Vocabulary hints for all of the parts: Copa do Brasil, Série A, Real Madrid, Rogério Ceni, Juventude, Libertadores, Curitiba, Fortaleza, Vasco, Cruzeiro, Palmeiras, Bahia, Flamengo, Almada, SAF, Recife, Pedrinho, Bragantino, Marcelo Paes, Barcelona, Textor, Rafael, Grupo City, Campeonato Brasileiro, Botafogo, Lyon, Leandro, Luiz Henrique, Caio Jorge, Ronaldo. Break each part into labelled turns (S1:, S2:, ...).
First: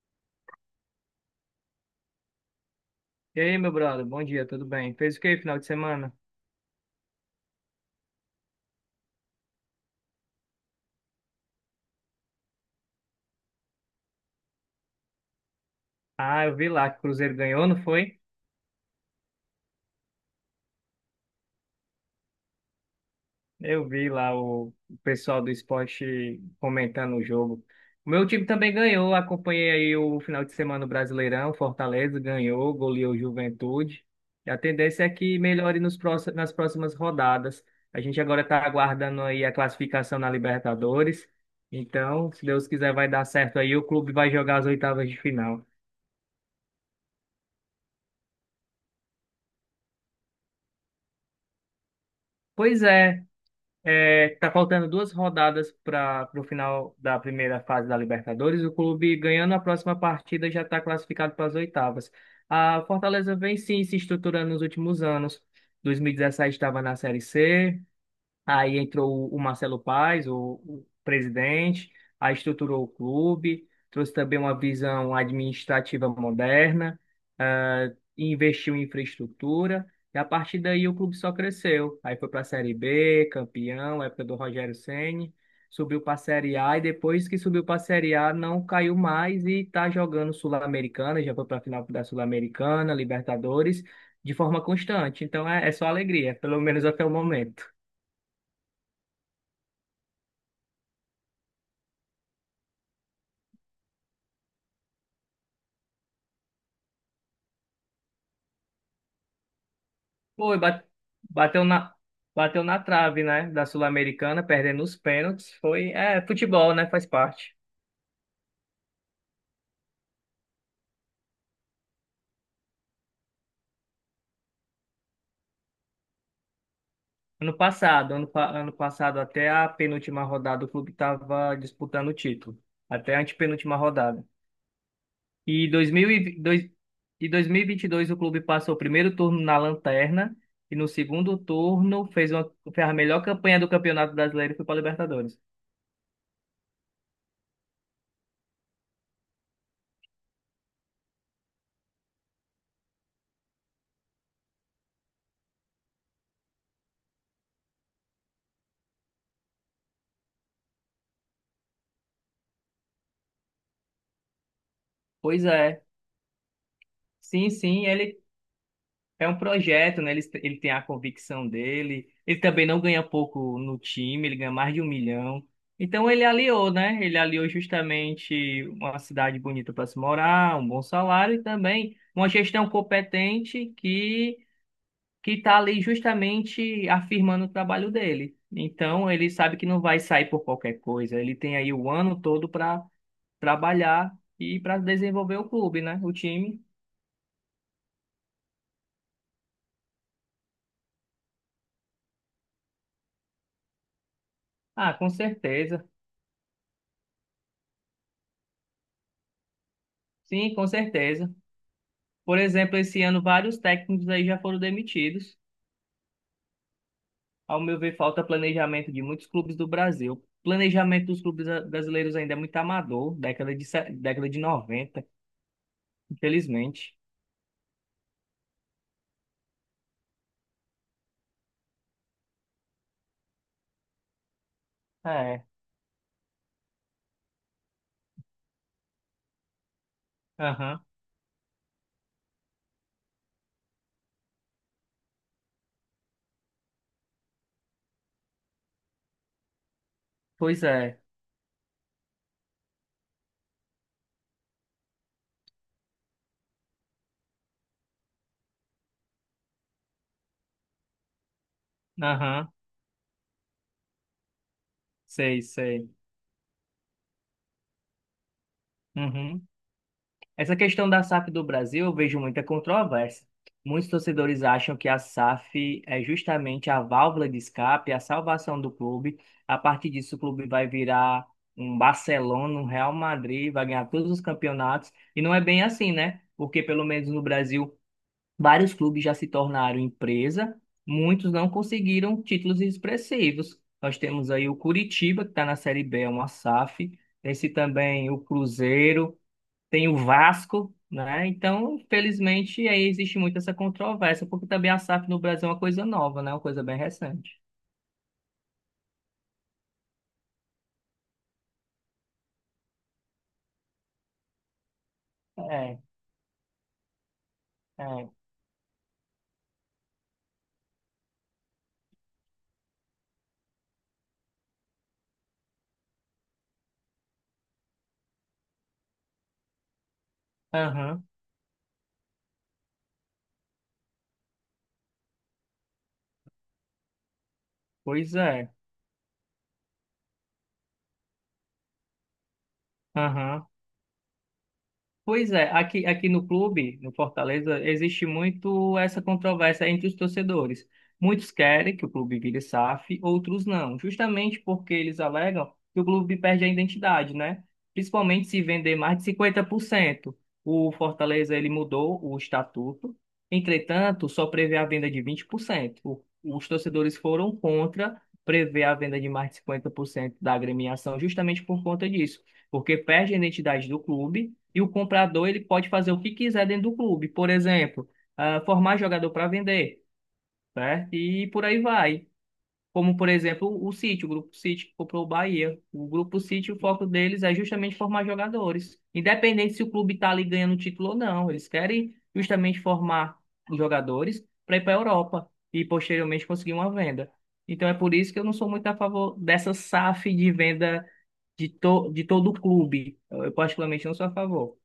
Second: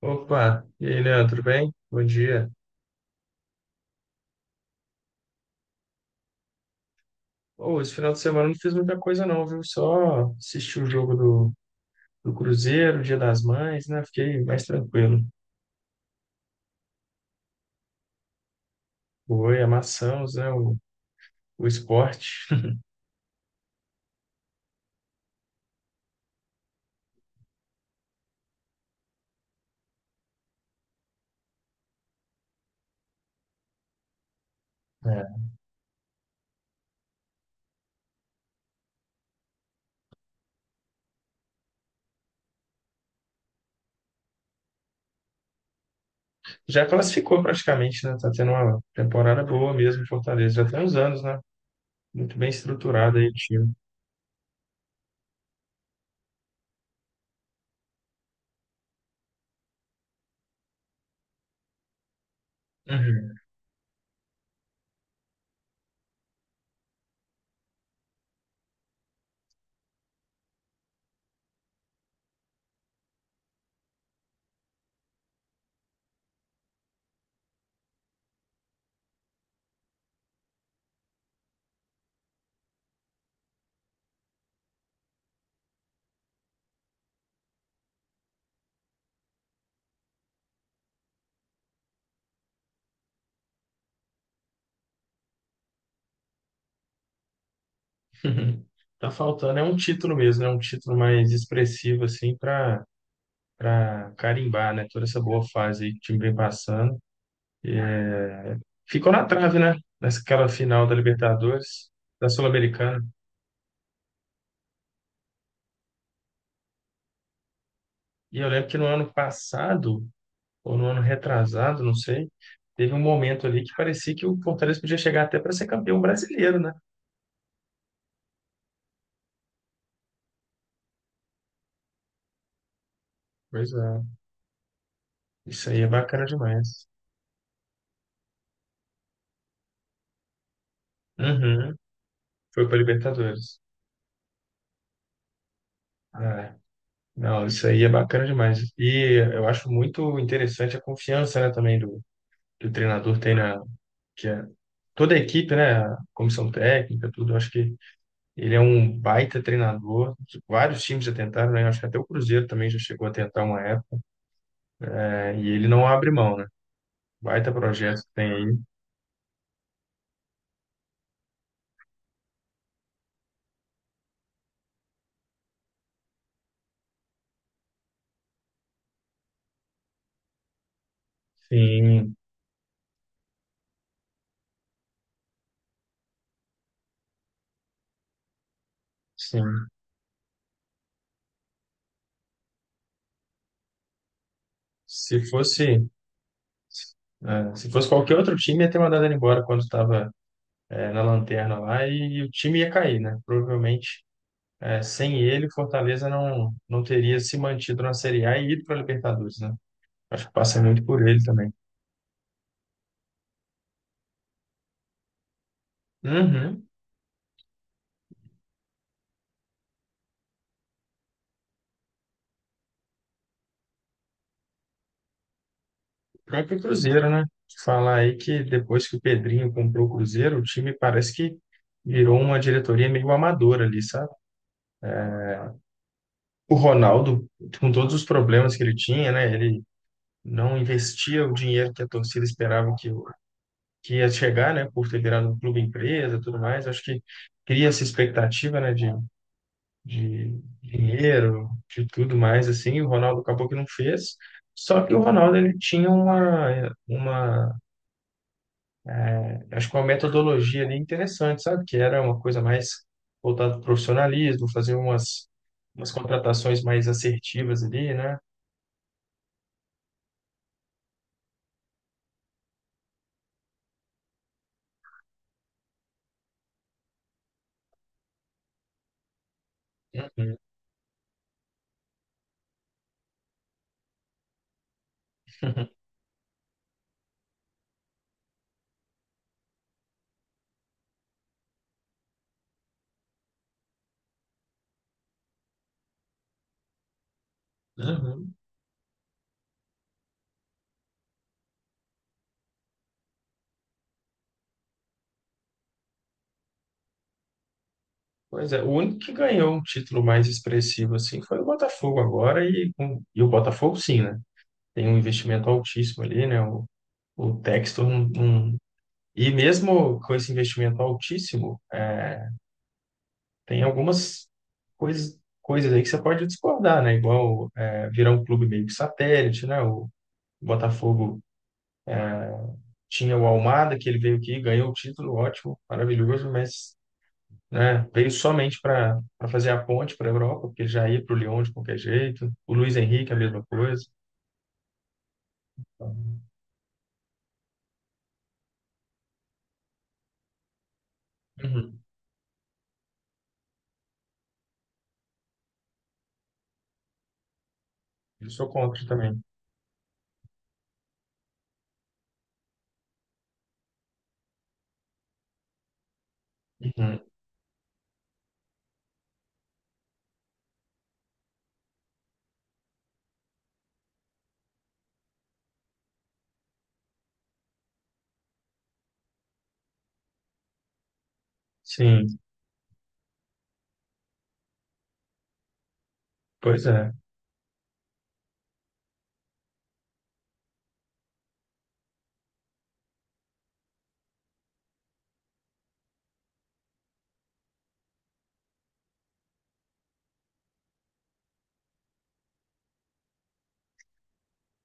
S1: Opa, e aí, Leandro, tudo bem? Bom dia.
S2: E aí, meu brother, bom dia, tudo bem? Fez o que final de semana?
S1: Ô, esse final de semana eu não fiz muita coisa não, viu? Só assisti o jogo do Cruzeiro, Dia das Mães, né? Fiquei mais tranquilo.
S2: Ah, eu vi lá que o Cruzeiro ganhou, não foi?
S1: Oi, amassamos, né? O esporte.
S2: Eu vi lá o pessoal do esporte comentando o jogo. O meu time também ganhou, acompanhei aí o final de semana do Brasileirão, Fortaleza ganhou, goleou o Juventude. E a tendência é que
S1: É.
S2: melhore nas próximas rodadas. A gente agora está aguardando aí a classificação na Libertadores. Então, se Deus quiser, vai dar certo aí, o clube vai jogar as oitavas de final.
S1: Já classificou praticamente, né? Tá tendo uma temporada boa mesmo em Fortaleza. Já tem uns anos, né? Muito bem
S2: Pois
S1: estruturado
S2: é.
S1: aí o time.
S2: É, tá faltando duas rodadas para o final da primeira fase da Libertadores. O clube ganhando a próxima partida já está classificado para as oitavas. A Fortaleza vem sim se estruturando nos últimos anos. 2017 estava na Série C. Aí entrou o Marcelo Paes, o presidente, aí estruturou o clube, trouxe também uma visão administrativa moderna, ah, e investiu em infraestrutura, e a partir daí o clube só cresceu. Aí foi para a Série B, campeão, época do Rogério Ceni, subiu para a Série A, e depois que subiu para a Série A não caiu mais e está jogando Sul-Americana, já foi para a final da Sul-Americana, Libertadores, de forma constante. Então é só alegria, pelo menos até o momento.
S1: Uhum. Tá faltando, é um título mesmo, é um título mais expressivo, assim, para carimbar, né? Toda essa boa fase aí que o time vem passando. Ficou na trave, né? Naquela
S2: Foi,
S1: final da
S2: bateu
S1: Libertadores,
S2: na,
S1: da
S2: bateu na
S1: Sul-Americana.
S2: trave, né, da Sul-Americana, perdendo os pênaltis. Foi, é, futebol, né, faz parte.
S1: E eu lembro que no ano passado, ou no ano retrasado, não sei, teve um momento ali que parecia que o Fortaleza podia chegar até para ser campeão brasileiro, né?
S2: Ano passado, ano passado até a penúltima rodada o clube estava disputando o título, até a
S1: Pois
S2: antepenúltima
S1: é.
S2: rodada. E
S1: Isso aí é bacana demais.
S2: dois mil e vinte e dois o clube passou o primeiro turno na lanterna e no segundo
S1: Uhum.
S2: turno
S1: Foi para
S2: fez a melhor campanha
S1: Libertadores.
S2: do Campeonato Brasileiro e foi para Libertadores.
S1: É. Não, isso aí é bacana demais. E eu acho muito interessante a confiança, né, também que o treinador tem na, que é toda a equipe, né, a comissão técnica, tudo. Eu acho que ele é um baita treinador. Vários times já tentaram, né? Acho que até o Cruzeiro também já chegou a tentar uma época, né?
S2: Pois
S1: E ele
S2: é,
S1: não abre mão, né?
S2: sim,
S1: Baita
S2: sim,
S1: projeto que
S2: ele
S1: tem aí.
S2: é um projeto, né? Ele tem a convicção dele. Ele também não ganha pouco no time, ele ganha mais de 1 milhão. Então ele aliou, né? Ele aliou justamente uma cidade bonita para se morar, um bom salário e também
S1: Sim,
S2: uma gestão competente que está ali justamente afirmando o trabalho dele. Então ele sabe que
S1: sim.
S2: não vai sair por qualquer coisa. Ele tem aí o ano todo para trabalhar e para
S1: Se
S2: desenvolver o clube,
S1: fosse,
S2: né? O time.
S1: é, se fosse qualquer outro time, ia ter mandado ele embora quando estava, é, na lanterna lá e, o time ia cair, né? Provavelmente, é,
S2: Ah, com
S1: sem ele, o
S2: certeza.
S1: Fortaleza não teria se mantido na Série A e ido para a Libertadores, né? Acho que
S2: Sim,
S1: passa
S2: com
S1: muito por ele
S2: certeza.
S1: também.
S2: Por exemplo, esse ano vários técnicos aí já foram demitidos.
S1: Uhum.
S2: Ao meu ver, falta planejamento de muitos clubes do Brasil. Planejamento dos clubes brasileiros ainda é muito amador, década de, década de 90,
S1: O próprio
S2: infelizmente.
S1: Cruzeiro, né? Falar aí que depois que o Pedrinho comprou o Cruzeiro, o time parece que virou uma diretoria meio amadora ali, sabe?
S2: É,
S1: O Ronaldo, com todos os problemas que ele tinha, né? Ele não
S2: aham,
S1: investia o dinheiro que a torcida esperava que ia chegar, né? Por ter virado um clube empresa, e tudo mais. Acho que cria essa expectativa, né? De
S2: pois é,
S1: dinheiro, de tudo mais assim. O Ronaldo acabou que não fez. Só que o Ronaldo ele tinha uma acho que uma metodologia ali interessante, sabe? Que era uma coisa
S2: aham.
S1: mais voltada para o profissionalismo, fazer
S2: Sei, sei.
S1: umas contratações mais assertivas ali, né?
S2: Uhum. Essa questão da SAF do Brasil, eu vejo muita controvérsia. Muitos torcedores acham que a SAF é justamente a válvula de escape, a salvação do clube. A partir disso, o
S1: Uhum.
S2: clube vai virar um Barcelona, um Real Madrid, vai ganhar todos os campeonatos. E não é bem assim, né? Porque, pelo menos no Brasil, vários clubes já se tornaram empresa, muitos não conseguiram títulos expressivos. Nós temos aí o Curitiba, que está na Série B, é uma SAF. Esse também, o
S1: Uhum.
S2: Cruzeiro tem o Vasco, né? Então, infelizmente, aí existe muito essa controvérsia, porque também a SAF no Brasil é uma coisa nova, né? Uma coisa bem recente.
S1: Pois é, o único que ganhou um título mais expressivo assim foi o Botafogo agora e o Botafogo sim, né? Tem um investimento
S2: É,
S1: altíssimo ali, né? O Textor não,
S2: é.
S1: não- e mesmo com esse investimento altíssimo, é, tem algumas coisas aí que você pode discordar, né? Igual é, virar um clube meio que satélite, né? O
S2: Aham,
S1: Botafogo tinha o Almada, que ele veio aqui, ganhou o título, ótimo, maravilhoso, mas né, veio
S2: pois é.
S1: somente para fazer a ponte para a Europa, porque ele já ia para o Lyon de qualquer jeito. O Luiz Henrique, a mesma
S2: Aham.
S1: coisa.
S2: Pois é, aqui
S1: Então,
S2: no clube, no Fortaleza, existe muito essa controvérsia entre os torcedores. Muitos querem
S1: uhum,
S2: que o clube vire SAF, outros não, justamente porque eles alegam que o clube perde a identidade, né? Principalmente
S1: eu
S2: se
S1: sou
S2: vender
S1: contra
S2: mais de
S1: também.
S2: 50%. O Fortaleza, ele mudou o estatuto, entretanto, só prevê a venda de 20%. Os torcedores
S1: Uhum,
S2: foram contra prever a venda de mais de 50% da agremiação justamente por conta disso, porque perde a identidade do clube e o comprador ele pode fazer o que quiser dentro do clube. Por exemplo, ah, formar jogador para vender, certo? E por aí vai.
S1: sim,
S2: Como, por exemplo, o City, o Grupo City que comprou o Bahia. O Grupo City, o
S1: pois
S2: foco
S1: é.
S2: deles é justamente formar jogadores. Independente se o clube está ali ganhando título ou não, eles querem justamente formar jogadores para ir para a Europa e posteriormente conseguir uma venda. Então é por isso que eu não sou muito a favor dessa SAF de venda de todo o clube. Eu particularmente não sou a favor.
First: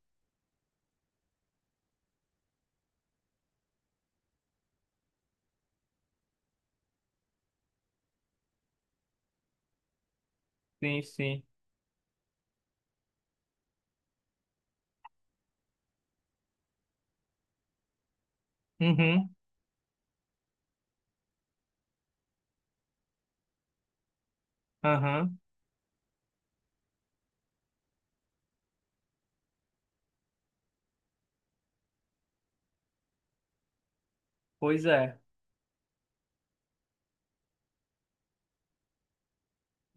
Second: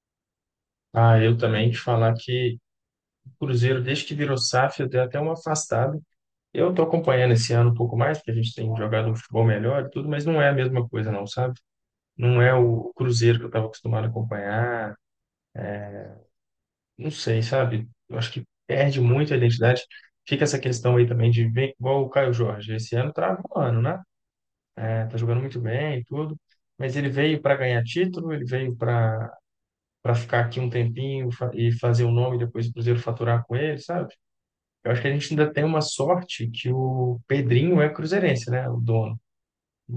S1: Ah, eu também te falar que o Cruzeiro, desde que virou SAF, eu dei até uma afastada. Eu tô acompanhando esse ano um pouco mais, porque a gente tem jogado um futebol melhor e tudo, mas não é a mesma
S2: Sim,
S1: coisa, não,
S2: sim.
S1: sabe? Não é o Cruzeiro que eu estava acostumado a acompanhar. Não sei, sabe? Eu acho que perde muito
S2: Uhum,
S1: a identidade. Fica essa questão aí também de ver, igual o Caio Jorge. Esse ano tá voando, né? É, tá
S2: aham,
S1: jogando muito bem e tudo. Mas ele veio para ganhar título, ele veio para ficar aqui um tempinho e fazer o nome e depois o Cruzeiro faturar com ele, sabe?
S2: pois
S1: Eu acho que a
S2: é.
S1: gente ainda tem uma sorte que o Pedrinho é cruzeirense, né? O dono.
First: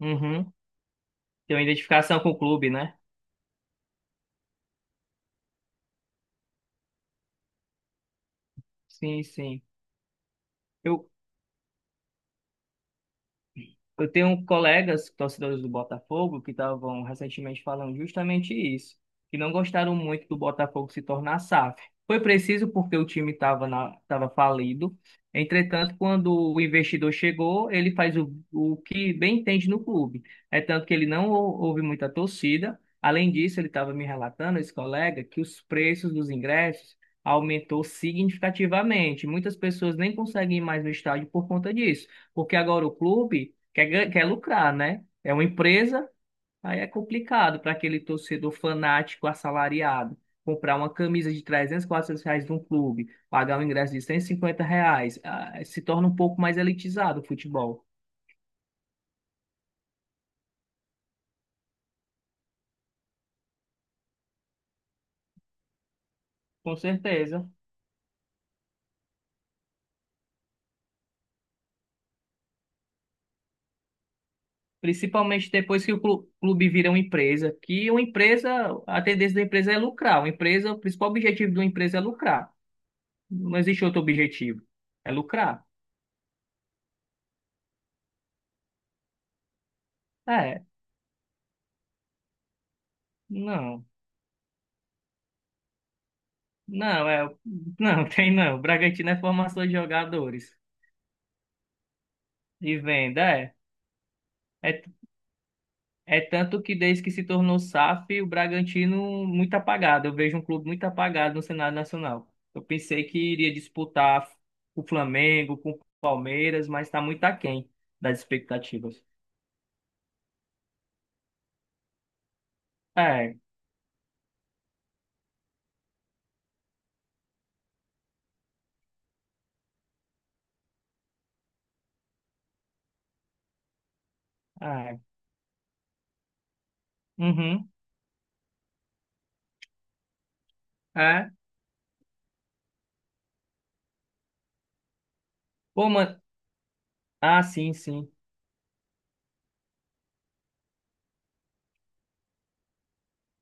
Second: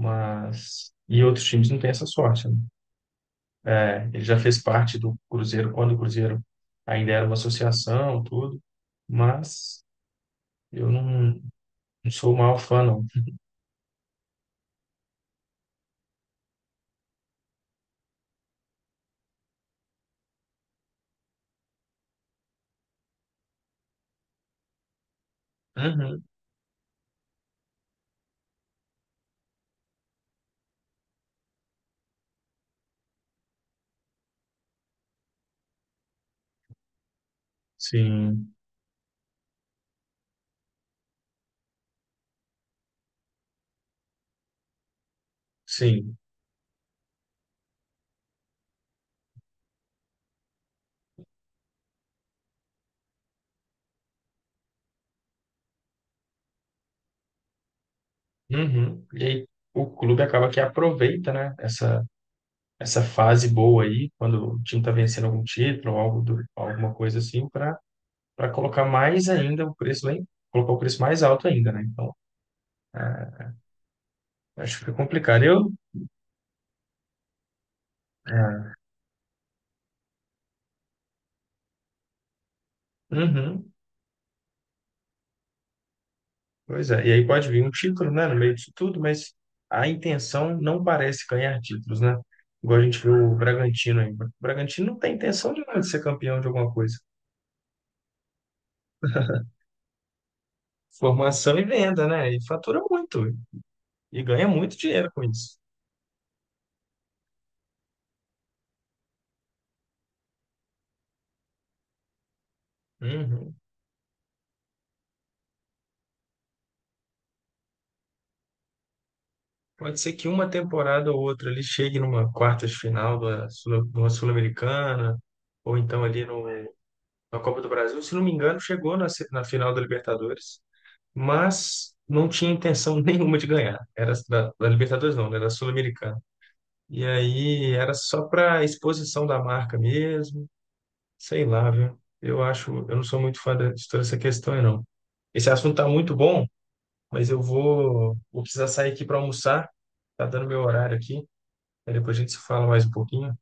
S2: Uhum.
S1: e outros
S2: Tem uma
S1: times não têm essa
S2: identificação com o
S1: sorte, né?
S2: clube, né?
S1: É, ele já fez parte do Cruzeiro quando o Cruzeiro ainda era uma associação, tudo,
S2: Sim, sim.
S1: mas eu
S2: Eu,
S1: não sou o maior fã, não.
S2: Eu tenho colegas torcedores do Botafogo que estavam recentemente falando justamente isso, que não gostaram muito do Botafogo se tornar SAF. Foi preciso porque o time tava falido. Entretanto,
S1: Uhum,
S2: quando o investidor chegou, ele faz o que bem entende no clube. É tanto que ele não houve muita torcida. Além disso, ele estava me relatando, esse colega, que os preços dos ingressos aumentou
S1: sim,
S2: significativamente. Muitas pessoas nem conseguem ir mais no estádio por conta disso porque agora o clube quer lucrar, né? É uma empresa,
S1: sim.
S2: aí é complicado para aquele torcedor fanático assalariado comprar uma camisa de 300 400 reais de um clube, pagar um ingresso de R$ 150, ah, se torna um pouco mais elitizado o futebol.
S1: Uhum. E aí o clube acaba que aproveita, né, essa fase boa aí, quando o time está vencendo algum título ou algo do,
S2: Com
S1: alguma coisa assim,
S2: certeza.
S1: para colocar mais ainda o preço lá, colocar o preço mais alto ainda, né? Então, é, acho que fica complicado.
S2: Principalmente
S1: Eu,
S2: depois que o clube vira uma empresa, que uma empresa,
S1: é,
S2: a tendência da empresa é lucrar. Uma empresa, o principal objetivo de uma empresa é lucrar. Não
S1: uhum.
S2: existe outro objetivo. É lucrar?
S1: Pois é, e aí pode vir um título, né, no meio disso tudo, mas a intenção
S2: É,
S1: não parece ganhar títulos, né? Igual a gente viu o
S2: não.
S1: Bragantino aí. O Bragantino não tem intenção de nada de ser campeão de alguma coisa.
S2: Não, é, não, tem não. O Bragantino é formação de jogadores
S1: Formação e venda, né? E
S2: e
S1: fatura
S2: venda,
S1: muito
S2: é.
S1: e ganha muito
S2: É,
S1: dinheiro com isso.
S2: é tanto que desde que se tornou SAF, o Bragantino muito apagado. Eu vejo um clube muito apagado no cenário nacional. Eu pensei que iria
S1: Uhum.
S2: disputar com o Flamengo, com o Palmeiras, mas está muito aquém das expectativas.
S1: Pode ser que uma temporada ou outra ele chegue numa quarta de final
S2: É,
S1: de uma Sul-Americana, ou então ali no, na Copa do Brasil. Se não me engano, chegou na, se- na final da Libertadores. Mas não tinha intenção nenhuma de ganhar. Era da
S2: é.
S1: Libertadores, não, né? Da Sul-Americana. E
S2: Uhum,
S1: aí era só para exposição da marca mesmo,
S2: é.
S1: sei lá, viu? Eu acho, eu não sou muito fã de toda essa questão, aí, não. Esse assunto tá
S2: Pô,
S1: muito
S2: mano.
S1: bom, mas eu
S2: Ah, sim, sim.
S1: vou precisar sair aqui para almoçar. Tá dando meu horário aqui. Aí depois a gente se fala mais um pouquinho.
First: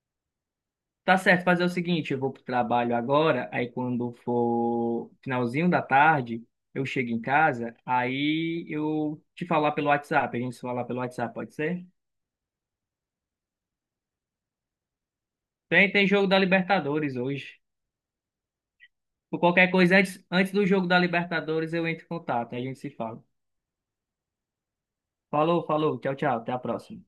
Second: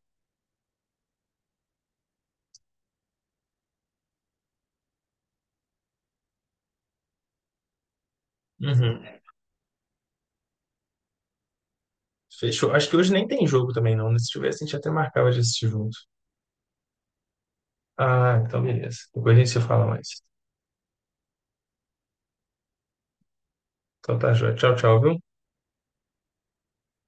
S2: Tá certo, fazer o seguinte, eu vou pro trabalho agora, aí quando for finalzinho da tarde, eu chego em casa, aí
S1: Uhum.
S2: eu te falar pelo WhatsApp, a gente se falar pelo WhatsApp, pode ser?
S1: Fechou. Acho que hoje nem tem jogo também, não, né? Se tivesse, a gente até marcava de assistir
S2: Tem,
S1: junto.
S2: tem jogo da Libertadores hoje.
S1: Ah, então beleza. Depois a
S2: Por
S1: gente se
S2: qualquer
S1: fala
S2: coisa,
S1: mais.
S2: antes do jogo da Libertadores, eu entro em contato, aí a gente se fala.
S1: Então tá, joia. Tchau, tchau, viu?
S2: Falou, falou, tchau, tchau, até a próxima.